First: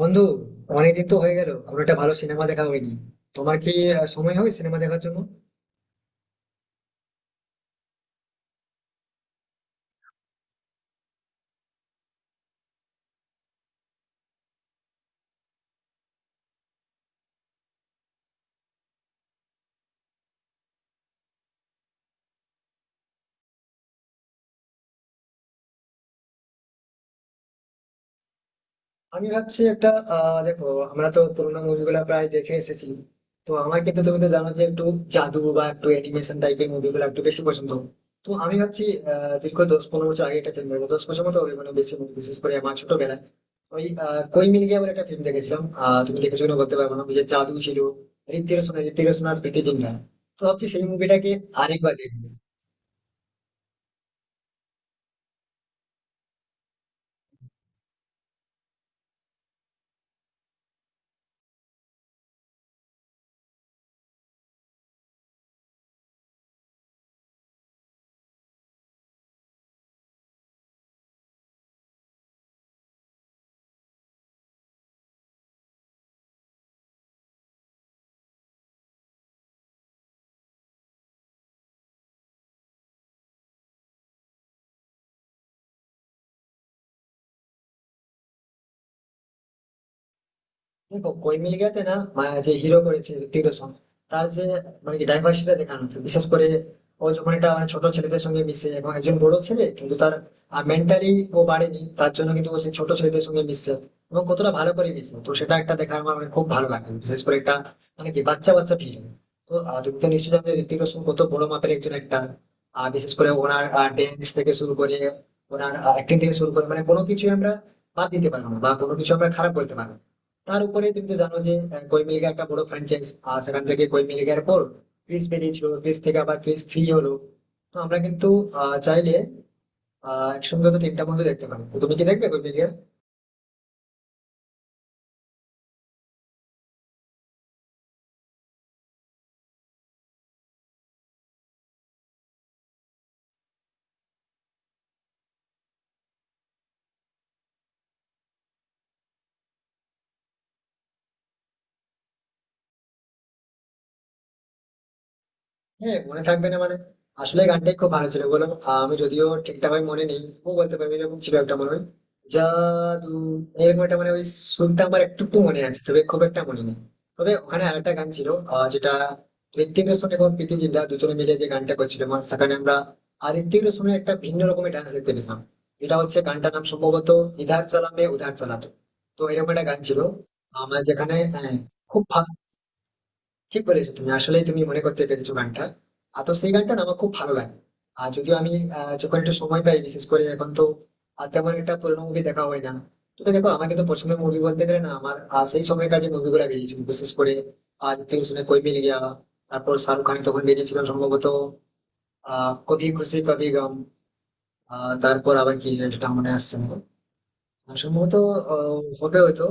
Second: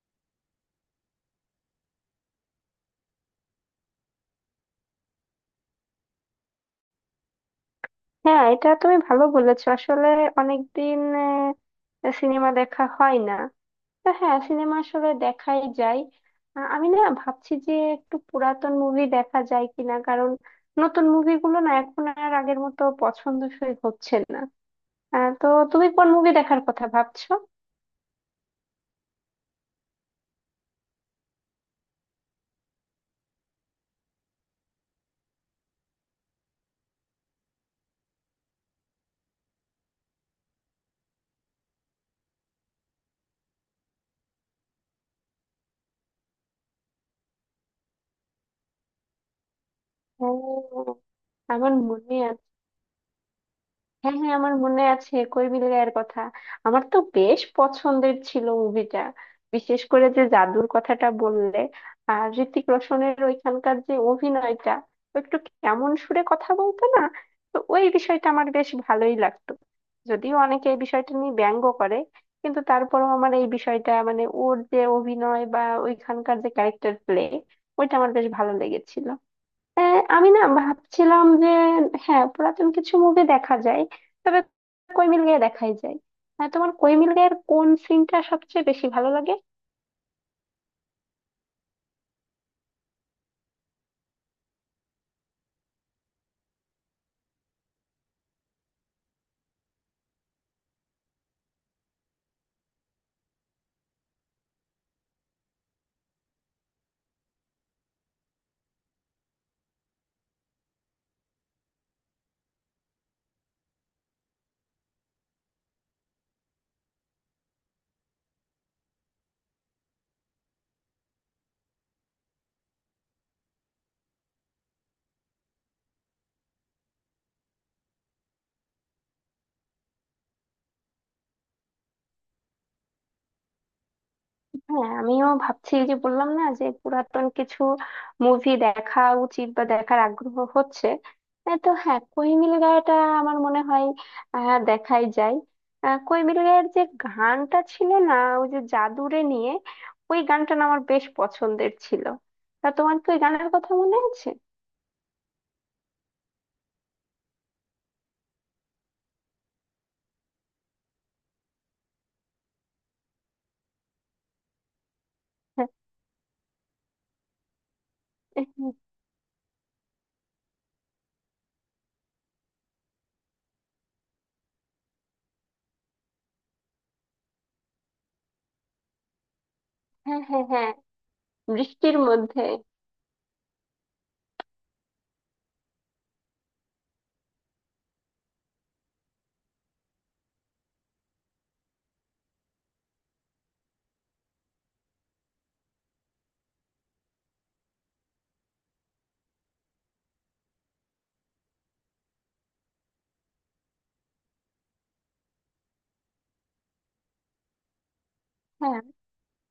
বন্ধু, অনেকদিন তো হয়ে গেল কোনো একটা ভালো সিনেমা দেখা হয়নি। তোমার কি সময় হয় সিনেমা দেখার জন্য? হ্যাঁ, এটা তুমি ভালো বলেছো। আসলে অনেকদিন সিনেমা দেখা হয় না। তো হ্যাঁ, সিনেমা আসলে দেখাই যায়। আমি না ভাবছি যে একটু পুরাতন মুভি দেখা যায় কিনা, কারণ নতুন মুভিগুলো না এখন আর আগের মতো পছন্দসই হচ্ছে না। তো তুমি কোন মুভি দেখার কথা ভাবছো? আমি ভাবছি একটা, দেখো, আমরা তো পুরোনো মুভিগুলো প্রায় দেখে এসেছি। তো আমার কিন্তু, তুমি তো জানো যে একটু জাদু বা একটু অ্যানিমেশন টাইপের মুভিগুলো একটু বেশি পছন্দ। তো আমি ভাবছি, দীর্ঘ 10-15 বছর আগে একটা ফিল্ম দেখো, 10 বছর মতো হবে মানে বেশি। বিশেষ করে আমার ছোটবেলায় ওই কই মিল গিয়া বলে একটা ফিল্ম দেখেছিলাম। তুমি দেখেছো কিনা বলতে পারবো না, ওই যে জাদু ছিল। ঋত্বিক রোশন আর প্রীতি জিন্টা। তো ভাবছি সেই ও, মুভিটাকে আমার আরেকবার মনে দেখবো। আছে। হ্যাঁ হ্যাঁ আমার মনে আছে কই মিল গায়ের কথা। আমার তো বেশ পছন্দের ছিল মুভিটা, বিশেষ করে যে জাদুর কথাটা বললে। আর হৃতিক রোশনের ওইখানকার যে অভিনয়টা, ও একটু কেমন সুরে কথা বলতো না, তো ওই বিষয়টা আমার বেশ ভালোই লাগতো। যদিও অনেকে এই বিষয়টা নিয়ে ব্যঙ্গ করে, কিন্তু তারপরেও আমার এই বিষয়টা, মানে ওর যে অভিনয় বা ওইখানকার যে ক্যারেক্টার প্লে, ওইটা আমার বেশ ভালো লেগেছিল। আমি না ভাবছিলাম যে হ্যাঁ, পুরাতন কিছু মুভি দেখা যায়। তবে কই মিল গয়া দেখাই যায়। তোমার কই মিল গয়ার কোন সিনটা সবচেয়ে বেশি ভালো লাগে? দেখো, কই মিল গয়াতে না, যে হিরো করেছে হৃতিক রোশন, তার যে মানে কি ডাইভার্সিটিটা দেখানো হচ্ছে, বিশেষ করে ও যখন একটা মানে ছোট ছেলেদের সঙ্গে মিশে এবং একজন বড় ছেলে কিন্তু তার মেন্টালি ও বাড়েনি, তার জন্য কিন্তু ও সেই ছোট ছেলেদের সঙ্গে মিশছে, এবং কতটা ভালো করে মিশে, তো সেটা একটা দেখার আমার মানে খুব ভালো লাগে, বিশেষ করে একটা মানে কি বাচ্চা বাচ্চা ফিল্ম। তো তুমি তো নিশ্চয়ই জানো যে হৃতিক রোশন কত বড় মাপের একজন একটা। আর বিশেষ করে ওনার ড্যান্স থেকে শুরু করে, ওনার অ্যাক্টিং থেকে শুরু করে, মানে কোনো কিছু আমরা বাদ দিতে পারবো না বা কোনো কিছু আমরা খারাপ বলতে পারবো না। তার উপরে তুমি তো জানো যে কই মিল গয়া একটা বড় ফ্র্যাঞ্চাইজ। আর সেখান থেকে কই মিল গয়ার পর ক্রিস বেরিয়েছিল, ক্রিস থেকে আবার ক্রিস 3 হলো। তো আমরা কিন্তু চাইলে একসঙ্গে তো তিনটা মুভি দেখতে পারি। তো তুমি কি দেখবে কই মিল গয়া? হ্যাঁ, আমিও ভাবছি, যে বললাম না, যে পুরাতন কিছু মুভি দেখা উচিত বা দেখার আগ্রহ হচ্ছে। তো হ্যাঁ, কই মিল গয়াটা আমার মনে হয় দেখাই যায়। কই মিল গয়ার যে গানটা ছিল না, ওই যে জাদুরে নিয়ে, ওই গানটা না আমার বেশ পছন্দের ছিল। তা তোমার কি ওই গানের কথা মনে আছে? হ্যাঁ, মনে থাকবে না মানে, আসলে গানটাই খুব ভালো ছিল বলো। আমি যদিও ঠিকঠাক ভাবে মনে নেই। ও বলতে পারবি এরকম ছিল একটা মনে হয়, জাদু এরকম একটা মানে ওই সুরটা আমার একটু একটু মনে আছে, তবে খুব একটা মনে নেই। তবে ওখানে আরেকটা গান ছিল, হ্যাঁ, যেটা ঋত্বিক রোশন এবং প্রীতি জিন্টা দুজনে মিলে যে গানটা করছিল, মানে সেখানে আমরা আর ঋত্বিক রোশনের একটা ভিন্ন রকমের ডান্স দেখতে পেয়েছিলাম। এটা হচ্ছে গানটার নাম সম্ভবত ইধার চালামে উধার চালাতো। তো এরকম একটা গান ছিল হ্যাঁ। হ্যাঁ। আমার, যেখানে হ্যাঁ, বৃষ্টির খুব ভালো। মধ্যে। ঠিক বলেছো তুমি, আসলেই তুমি মনে করতে পেরেছো গানটা। আর তো সেই গানটা না আমার খুব ভালো লাগে। আর যদিও আমি যখন একটু সময় পাই, বিশেষ করে এখন তো আর তেমন একটা পুরোনো মুভি দেখা হয় না। তবে দেখো আমার কিন্তু পছন্দের মুভি বলতে গেলে না, আমার সেই সময়কার যে মুভিগুলো বেরিয়েছিল, বিশেষ করে ঋত্বিক রোশনের কোই মিল গয়া। তারপর শাহরুখ খানের তখন বেরিয়েছিল সম্ভবত কবি খুশি কবি গম। তারপর আবার কি, সেটা মনে আসছে না। আর সম্ভবত হ্যাঁ। হবে হয়তো,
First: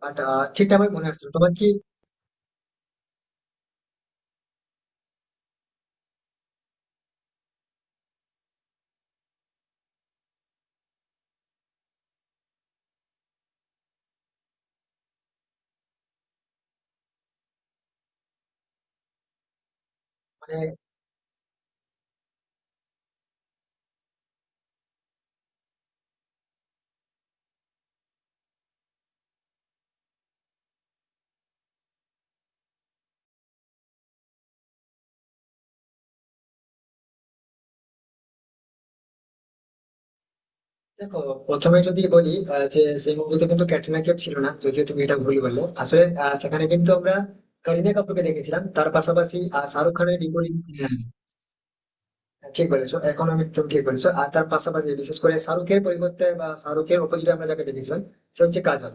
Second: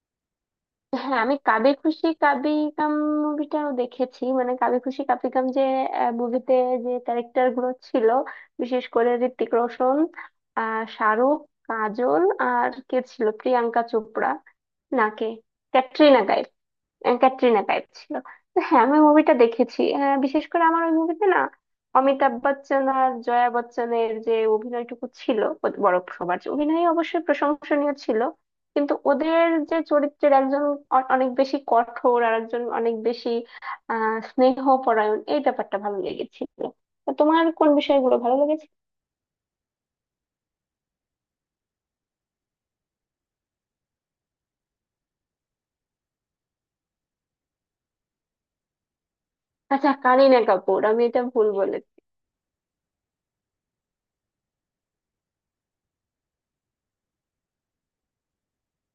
বাট ঠিকঠাক আমার মনে হ্যাঁ, আসছে না। আমি তোমার কি কাবি খুশি কাবি গাম মুভিটাও দেখেছি। মানে কাবি খুশি কাবি গাম যে মুভিতে যে ক্যারেক্টার গুলো ছিল, বিশেষ করে ঋত্বিক রোশন, শাহরুখ, কাজল, আর কে ছিল, প্রিয়াঙ্কা চোপড়া নাকে ক্যাটরিনা কাইফ, ক্যাটরিনা টাইপ ছিল। তো হ্যাঁ, আমি মুভিটা দেখেছি। হ্যাঁ, বিশেষ মানে? করে আমার ওই মুভিতে না অমিতাভ বচ্চন আর জয়া বচ্চনের যে অভিনয়টুকু ছিল, ওদের বড় সবার যে অভিনয় অবশ্যই প্রশংসনীয় ছিল, কিন্তু ওদের যে চরিত্রের একজন অনেক বেশি কঠোর আর একজন অনেক বেশি স্নেহপরায়ণ, এই ব্যাপারটা ভালো লেগেছিল। তো তোমার কোন বিষয়গুলো ভালো লেগেছে? দেখো, প্রথমে যদি বলি যে সেই মুভিতে কিন্তু ক্যাটরিনা কাইফ ছিল না, যদিও তুমি এটা ভুল বললে আসলে, সেখানে কিন্তু আমরা কারিনা কাপুরকে দেখেছিলাম, তার পাশাপাশি আচ্ছা, শাহরুখ খানের কারিনা বিপরীত। কাপুর, আমি এটা ভুল বলেছি। ঠিক বলেছো, এখন আমি তুমি ঠিক বলেছো। আর তার পাশাপাশি বিশেষ করে শাহরুখের পরিবর্তে বা শাহরুখের অপোজিটে আমরা যাকে দেখেছিলাম সে হচ্ছে কাজল।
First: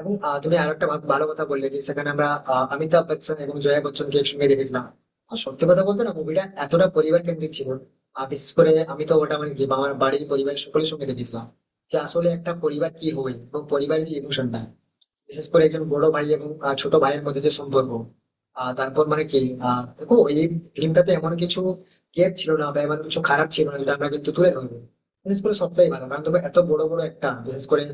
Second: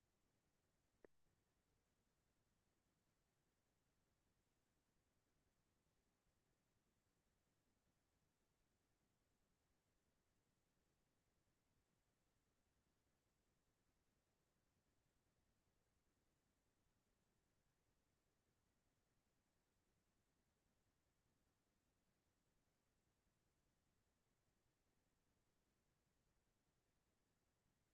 এবং তুমি আর একটা ভালো কথা বললে যে সেখানে আমরা অমিতাভ বচ্চন এবং জয়া বচ্চনকে একসঙ্গে দেখেছিলাম। আর সত্যি কথা বলতে না, মুভিটা এতটা পরিবার কেন্দ্রিক ছিল। আর বিশেষ করে আমি তো ওটা মানে কি আমার বাড়ির পরিবারের সকলের সঙ্গে দেখেছিলাম, যে আসলে একটা পরিবার কি হয় এবং পরিবারের যে ইমোশনটা, বিশেষ করে একজন বড় ভাই এবং ছোট ভাইয়ের মধ্যে যে সম্পর্ক। তারপর মানে কি, দেখো এই ফিল্মটাতে এমন কিছু গ্যাপ ছিল না বা এমন কিছু খারাপ ছিল না যেটা আমরা কিন্তু তুলে ধরবো। বিশেষ করে সবটাই ভালো, কারণ দেখো এত বড় বড় একটা, বিশেষ করে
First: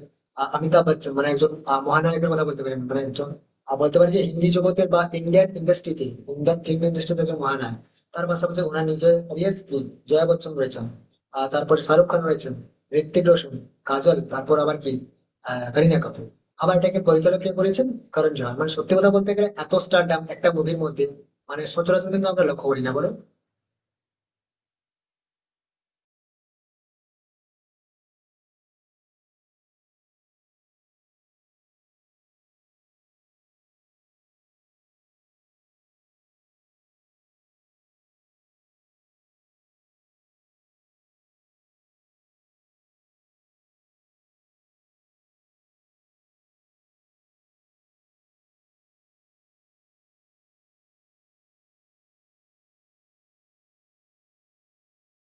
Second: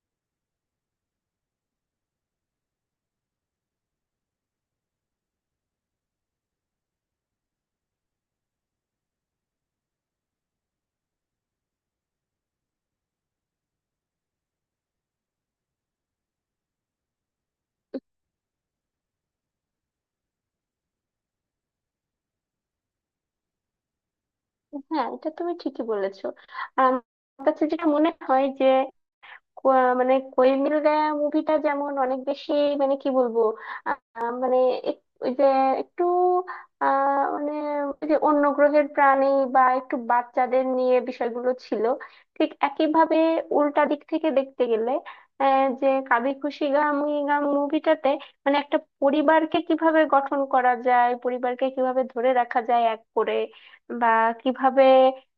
অমিতাভ বচ্চন মানে একজন, মহানায়কের কথা বলতে পারি, মানে একজন বলতে পারি যে হিন্দি জগতের বা ইন্ডিয়ান ইন্ডাস্ট্রিতে, ইন্ডিয়ান ফিল্ম ইন্ডাস্ট্রিতে একজন মহানায়ক। তার পাশাপাশি ওনার নিজের অডিয়েন্স কি, জয়া বচ্চন রয়েছেন, তারপরে শাহরুখ খান রয়েছেন, ঋত্বিক রোশন, কাজল, তারপর আবার কি, করিনা কাপুর। আবার এটাকে পরিচালক কে করেছেন, করণ জোহার। মানে সত্যি কথা বলতে গেলে এত স্টারডাম একটা মুভির মধ্যে, মানে সচরাচর কিন্তু আমরা লক্ষ্য করি না, বলো। হ্যাঁ, এটা তুমি ঠিকই বলেছো। আর আমার কাছে যেটা মনে হয় যে কো- মানে কোই মিল গায়া মুভিটা যেমন অনেক বেশি, মানে কি বলবো, মানে ওই যে একটু, মানে ওই যে অন্য গ্রহের প্রাণী বা একটু বাচ্চাদের নিয়ে বিষয়গুলো ছিল, ঠিক একইভাবে উল্টা দিক থেকে দেখতে গেলে যে কাবি খুশি গাম উই গাম মুভিটাতে মানে একটা পরিবারকে কিভাবে গঠন করা যায়, পরিবারকে কিভাবে ধরে রাখা যায় এক করে, বা কিভাবে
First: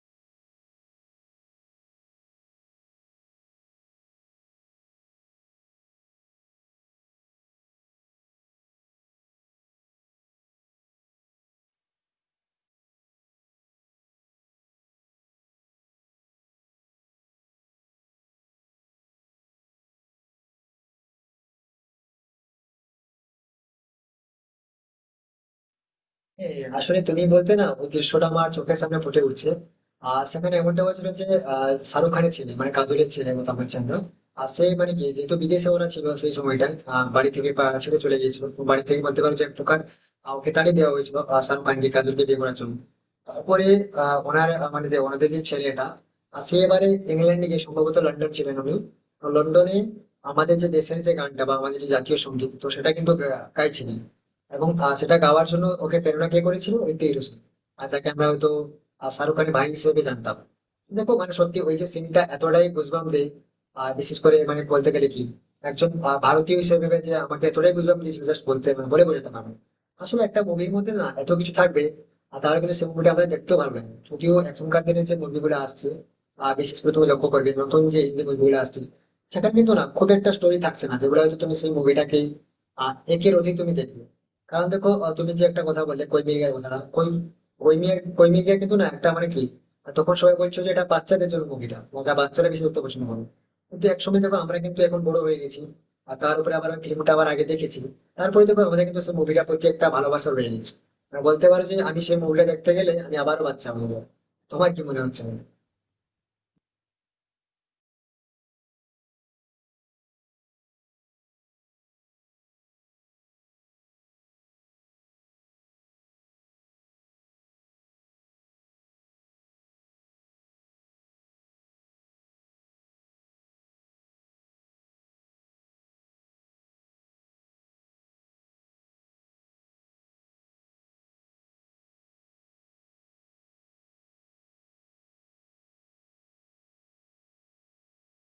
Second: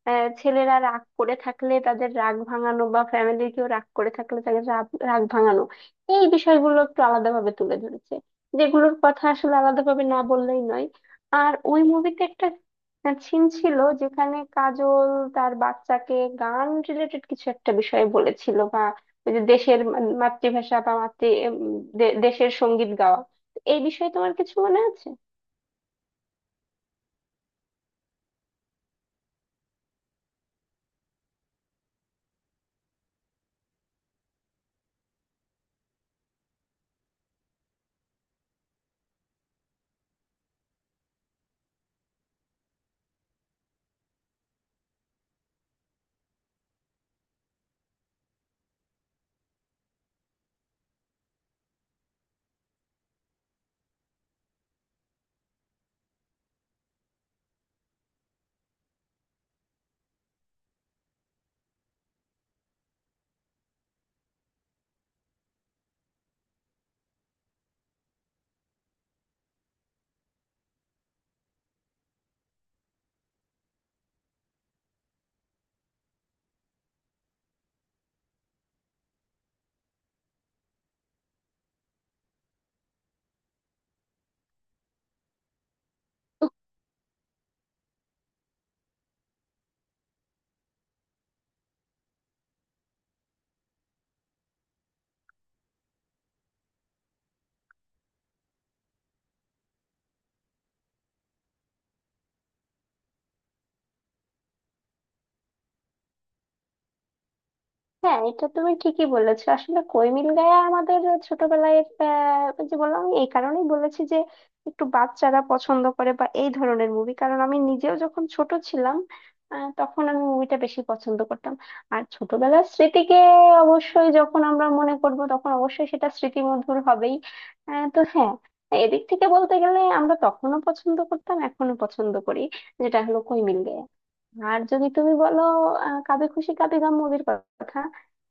ছেলেরা রাগ করে থাকলে তাদের রাগ ভাঙানো, বা ফ্যামিলির কেউ রাগ করে থাকলে তাদের রাগ রাগ ভাঙানো, এই বিষয়গুলো একটু আলাদাভাবে তুলে ধরেছে, যেগুলোর কথা আসলে আলাদাভাবে না বললেই নয়। আর ওই মুভিতে একটা সিন ছিল যেখানে কাজল তার বাচ্চাকে গান রিলেটেড কিছু একটা বিষয়ে বলেছিল, বা ওই যে দেশের মাতৃভাষা বা মাতৃ উম, দেশের সঙ্গীত গাওয়া, এই বিষয়ে তোমার কিছু মনে আছে? হ্যাঁ, আসলে তুমি বলতে না, ওই দৃশ্যটা আমার চোখের সামনে ফুটে উঠছে। আর সেখানে এমনটা হয়েছিল যে শাহরুখ খানের ছেলে মানে কাজলের ছেলে মতো আমার ছিল। আর সে মানে কি, যেহেতু বিদেশে ওরা ছিল সেই সময়টা, বাড়ি থেকে ছেড়ে চলে গিয়েছিল, তো বাড়ি থেকে বলতে পারো যে এক প্রকার ওকে তাড়িয়ে দেওয়া হয়েছিল, শাহরুখ খানকে কাজলকে বিয়ে করার জন্য। তারপরে ওনার মানে যে ওনাদের যে ছেলেটা, সে এবারে ইংল্যান্ডে গিয়ে সম্ভবত লন্ডন ছিলেন উনি। তো লন্ডনে আমাদের যে দেশের যে গানটা বা আমাদের যে জাতীয় সঙ্গীত, তো সেটা কিন্তু গাইছিলেন। এবং সেটা গাওয়ার জন্য ওকে প্রেরণা কে করেছিল, ঋত্বিক রোশন। আর যাকে আমরা হয়তো শাহরুখ খানের ভাই হিসেবে জানতাম। দেখো মানে সত্যি ওই যে সিনটা এতটাই গুজবাম দেয়। আর বিশেষ করে মানে বলতে গেলে কি, একজন ভারতীয় হিসেবে ভেবে যে আমাকে এতটাই গুজবাম দিয়েছিল, জাস্ট বলতে মানে বলে বোঝাতে পারবো না। আসলে একটা মুভির মধ্যে না এত কিছু থাকবে, আর তাহলে কিন্তু সেই মুভিটা আমরা দেখতেও পারবো না। যদিও এখনকার দিনে যে মুভিগুলো আসছে, বিশেষ করে তুমি লক্ষ্য করবে নতুন যে হিন্দি মুভিগুলো আসছে, সেখানে কিন্তু না খুব একটা স্টোরি থাকছে না, যেগুলো হয়তো তুমি সেই মুভিটাকে একের অধিক তুমি দেখবে। কারণ দেখো তুমি যে একটা কথা বললে কৈমিকের কথা, না কই, কৈমিয়া, কৈমিকা কিন্তু না একটা মানে কি, তখন সবাই বলছো যে এটা বাচ্চাদের জন্য মুভিটা, ওটা বাচ্চারা বেশি দেখতে পছন্দ করে। কিন্তু একসময় দেখো আমরা কিন্তু এখন বড় হয়ে গেছি, আর তার উপরে আবার ফিল্মটা আবার আগে দেখেছি, তারপরে দেখো আমাদের কিন্তু সেই মুভিটার প্রতি একটা ভালোবাসা রয়ে গেছে। মানে বলতে পারো যে আমি সেই মুভিটা দেখতে গেলে আমি আবারও বাচ্চা হয়ে যাবো। তোমার কি মনে হচ্ছে? হ্যাঁ, এটা তুমি ঠিকই বলেছো। আসলে কই গায়া আমাদের ছোটবেলায়, ওই যে বললাম, আমি এই কারণেই বলেছি যে একটু বাচ্চারা পছন্দ করে বা এই ধরনের মুভি, কারণ আমি নিজেও যখন ছোট ছিলাম, তখন আমি মুভিটা বেশি পছন্দ করতাম। আর ছোটবেলার স্মৃতিকে অবশ্যই যখন আমরা মনে করব, তখন অবশ্যই সেটা স্মৃতি মধুর হবেই। তো হ্যাঁ, এদিক থেকে বলতে গেলে আমরা তখনও পছন্দ করতাম, এখনো পছন্দ করি, যেটা হলো কই মিল। আর যদি তুমি বলো কাবি খুশি কাবি গাম মুভির কথা,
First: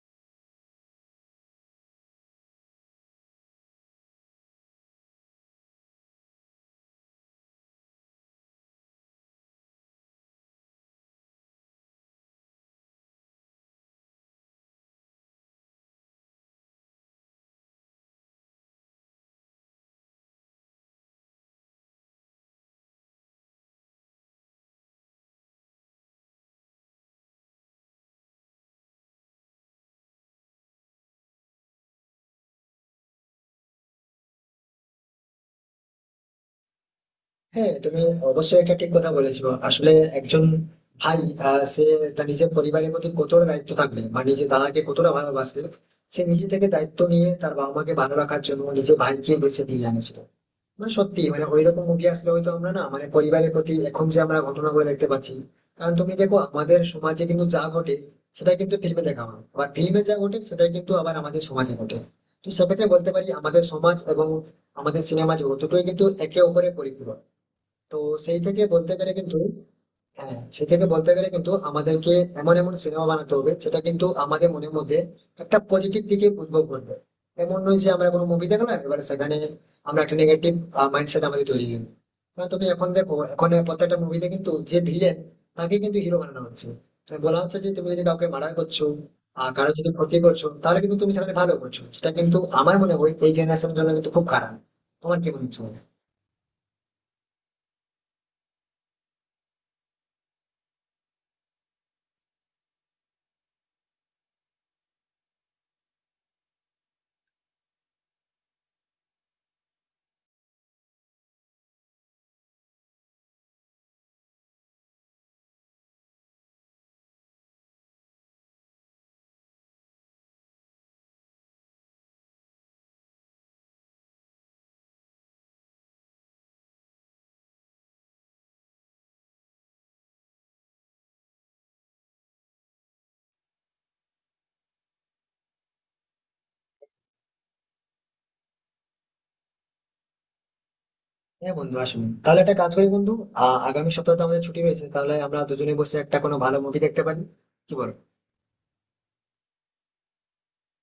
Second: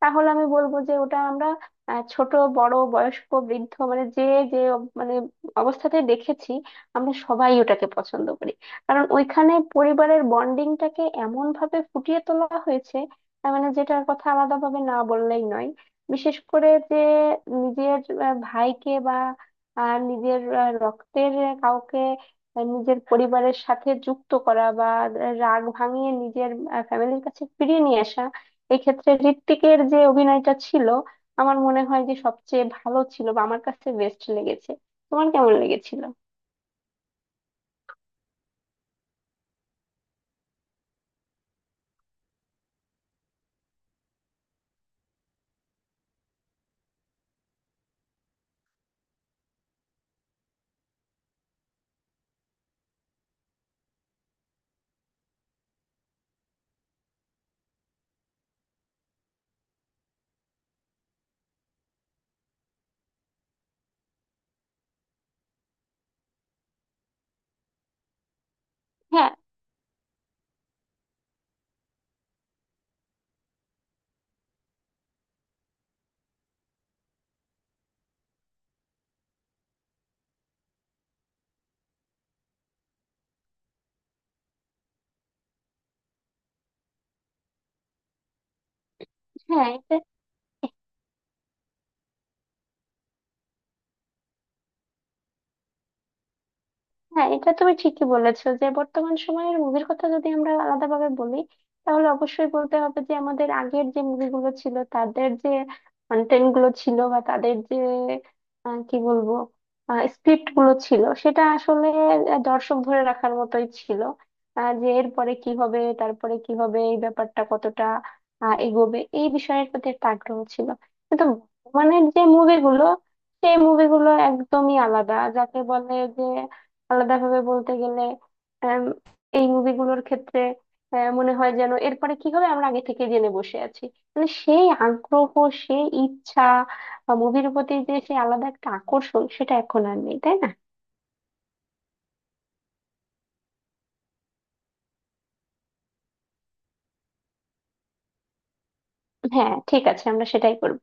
তাহলে আমি বলবো যে ওটা আমরা ছোট, বড়, বয়স্ক, বৃদ্ধ, মানে যে যে মানে অবস্থাতে দেখেছি, আমরা সবাই ওটাকে পছন্দ করি, কারণ ওইখানে পরিবারের বন্ডিংটাকে এমন ভাবে ফুটিয়ে তোলা হয়েছে, তার মানে যেটার কথা আলাদাভাবে না বললেই নয়। বিশেষ করে যে নিজের ভাইকে বা নিজের রক্তের কাউকে নিজের পরিবারের সাথে যুক্ত করা, বা রাগ ভাঙিয়ে নিজের ফ্যামিলির কাছে ফিরিয়ে নিয়ে আসা, এক্ষেত্রে হৃত্বিকের যে অভিনয়টা ছিল আমার মনে হয় যে সবচেয়ে ভালো ছিল, বা আমার কাছে বেস্ট লেগেছে। তোমার কেমন লেগেছিল? হ্যাঁ, তুমি অবশ্যই একটা ঠিক কথা বলেছো। আসলে একজন ভাই, সে তার নিজের পরিবারের প্রতি কতটা দায়িত্ব থাকবে বা নিজের দাদাকে কতটা ভালোবাসবে, সে নিজে থেকে দায়িত্ব নিয়ে তার বাবা মাকে ভালো রাখার জন্য নিজের ভাইকে দেশে ফিরিয়ে আনেছিল। মানে সত্যি মানে ওইরকম মুভি আসলে হয়তো আমরা না, মানে পরিবারের প্রতি এখন যে আমরা ঘটনাগুলো দেখতে পাচ্ছি। কারণ তুমি দেখো আমাদের সমাজে কিন্তু যা ঘটে সেটা কিন্তু ফিল্মে দেখা হয়, আবার ফিল্মে যা ঘটে সেটাই কিন্তু আবার আমাদের সমাজে ঘটে। তো সেক্ষেত্রে বলতে পারি আমাদের সমাজ এবং আমাদের সিনেমা জগৎ দুটোই কিন্তু একে অপরের পরিপূরক। তো সেই থেকে বলতে গেলে হ্যাঁ কিন্তু, হ্যাঁ সেই থেকে বলতে গেলে কিন্তু আমাদেরকে এমন এমন সিনেমা বানাতে হবে, যেটা কিন্তু আমাদের মনের মধ্যে একটা পজিটিভ দিকে উদ্ভব করবে। এমন নয় যে আমরা কোনো মুভি দেখলাম, এবার সেখানে আমরা একটা নেগেটিভ মাইন্ডসেট আমাদের তৈরি হয়ে গেলো। কারণ তুমি এখন দেখো, এখন প্রত্যেকটা মুভিতে কিন্তু যে ভিলেন, তাকে কিন্তু হিরো বানানো হচ্ছে। তুমি বলা হচ্ছে যে তুমি যদি কাউকে মার্ডার করছো আর হ্যাঁ কারো যদি এটা, ক্ষতি করছো, তাহলে কিন্তু তুমি সেখানে ভালো করছো। সেটা কিন্তু আমার মনে হয় এই জেনারেশনের জন্য কিন্তু খুব খারাপ। তোমার কি মনে হচ্ছে? হ্যাঁ, এটা তুমি ঠিকই বলেছো। যে বর্তমান সময়ের মুভির কথা যদি আমরা আলাদাভাবে বলি, তাহলে অবশ্যই বলতে হবে যে আমাদের আগের যে মুভিগুলো ছিল, তাদের যে কন্টেন্ট গুলো ছিল, বা তাদের যে কি বলবো, স্ক্রিপ্ট গুলো ছিল সেটা আসলে দর্শক ধরে রাখার মতোই ছিল। যে এরপরে কি হবে, তারপরে কি হবে, এই ব্যাপারটা কতটা এগোবে, এই বিষয়ের প্রতি একটা আগ্রহ ছিল। কিন্তু বর্তমানের যে মুভিগুলো, সেই মুভিগুলো একদমই আলাদা, যাকে বলে যে আলাদাভাবে বলতে গেলে আম, এই মুভিগুলোর ক্ষেত্রে মনে হয় যেন এরপরে কি হবে আমরা আগে থেকে জেনে বসে আছি। মানে সেই আগ্রহ, সেই ইচ্ছা, মুভির প্রতি যে সেই আলাদা একটা আকর্ষণ, সেটা এখন আর নেই, তাই না? হ্যাঁ বন্ধু, আসুন তাহলে একটা কাজ করি বন্ধু, আগামী সপ্তাহে তো আমাদের ছুটি রয়েছে, তাহলে আমরা দুজনে বসে একটা কোনো ভালো মুভি দেখতে পারি। কি বল? হ্যাঁ, ঠিক আছে, আমরা সেটাই করব।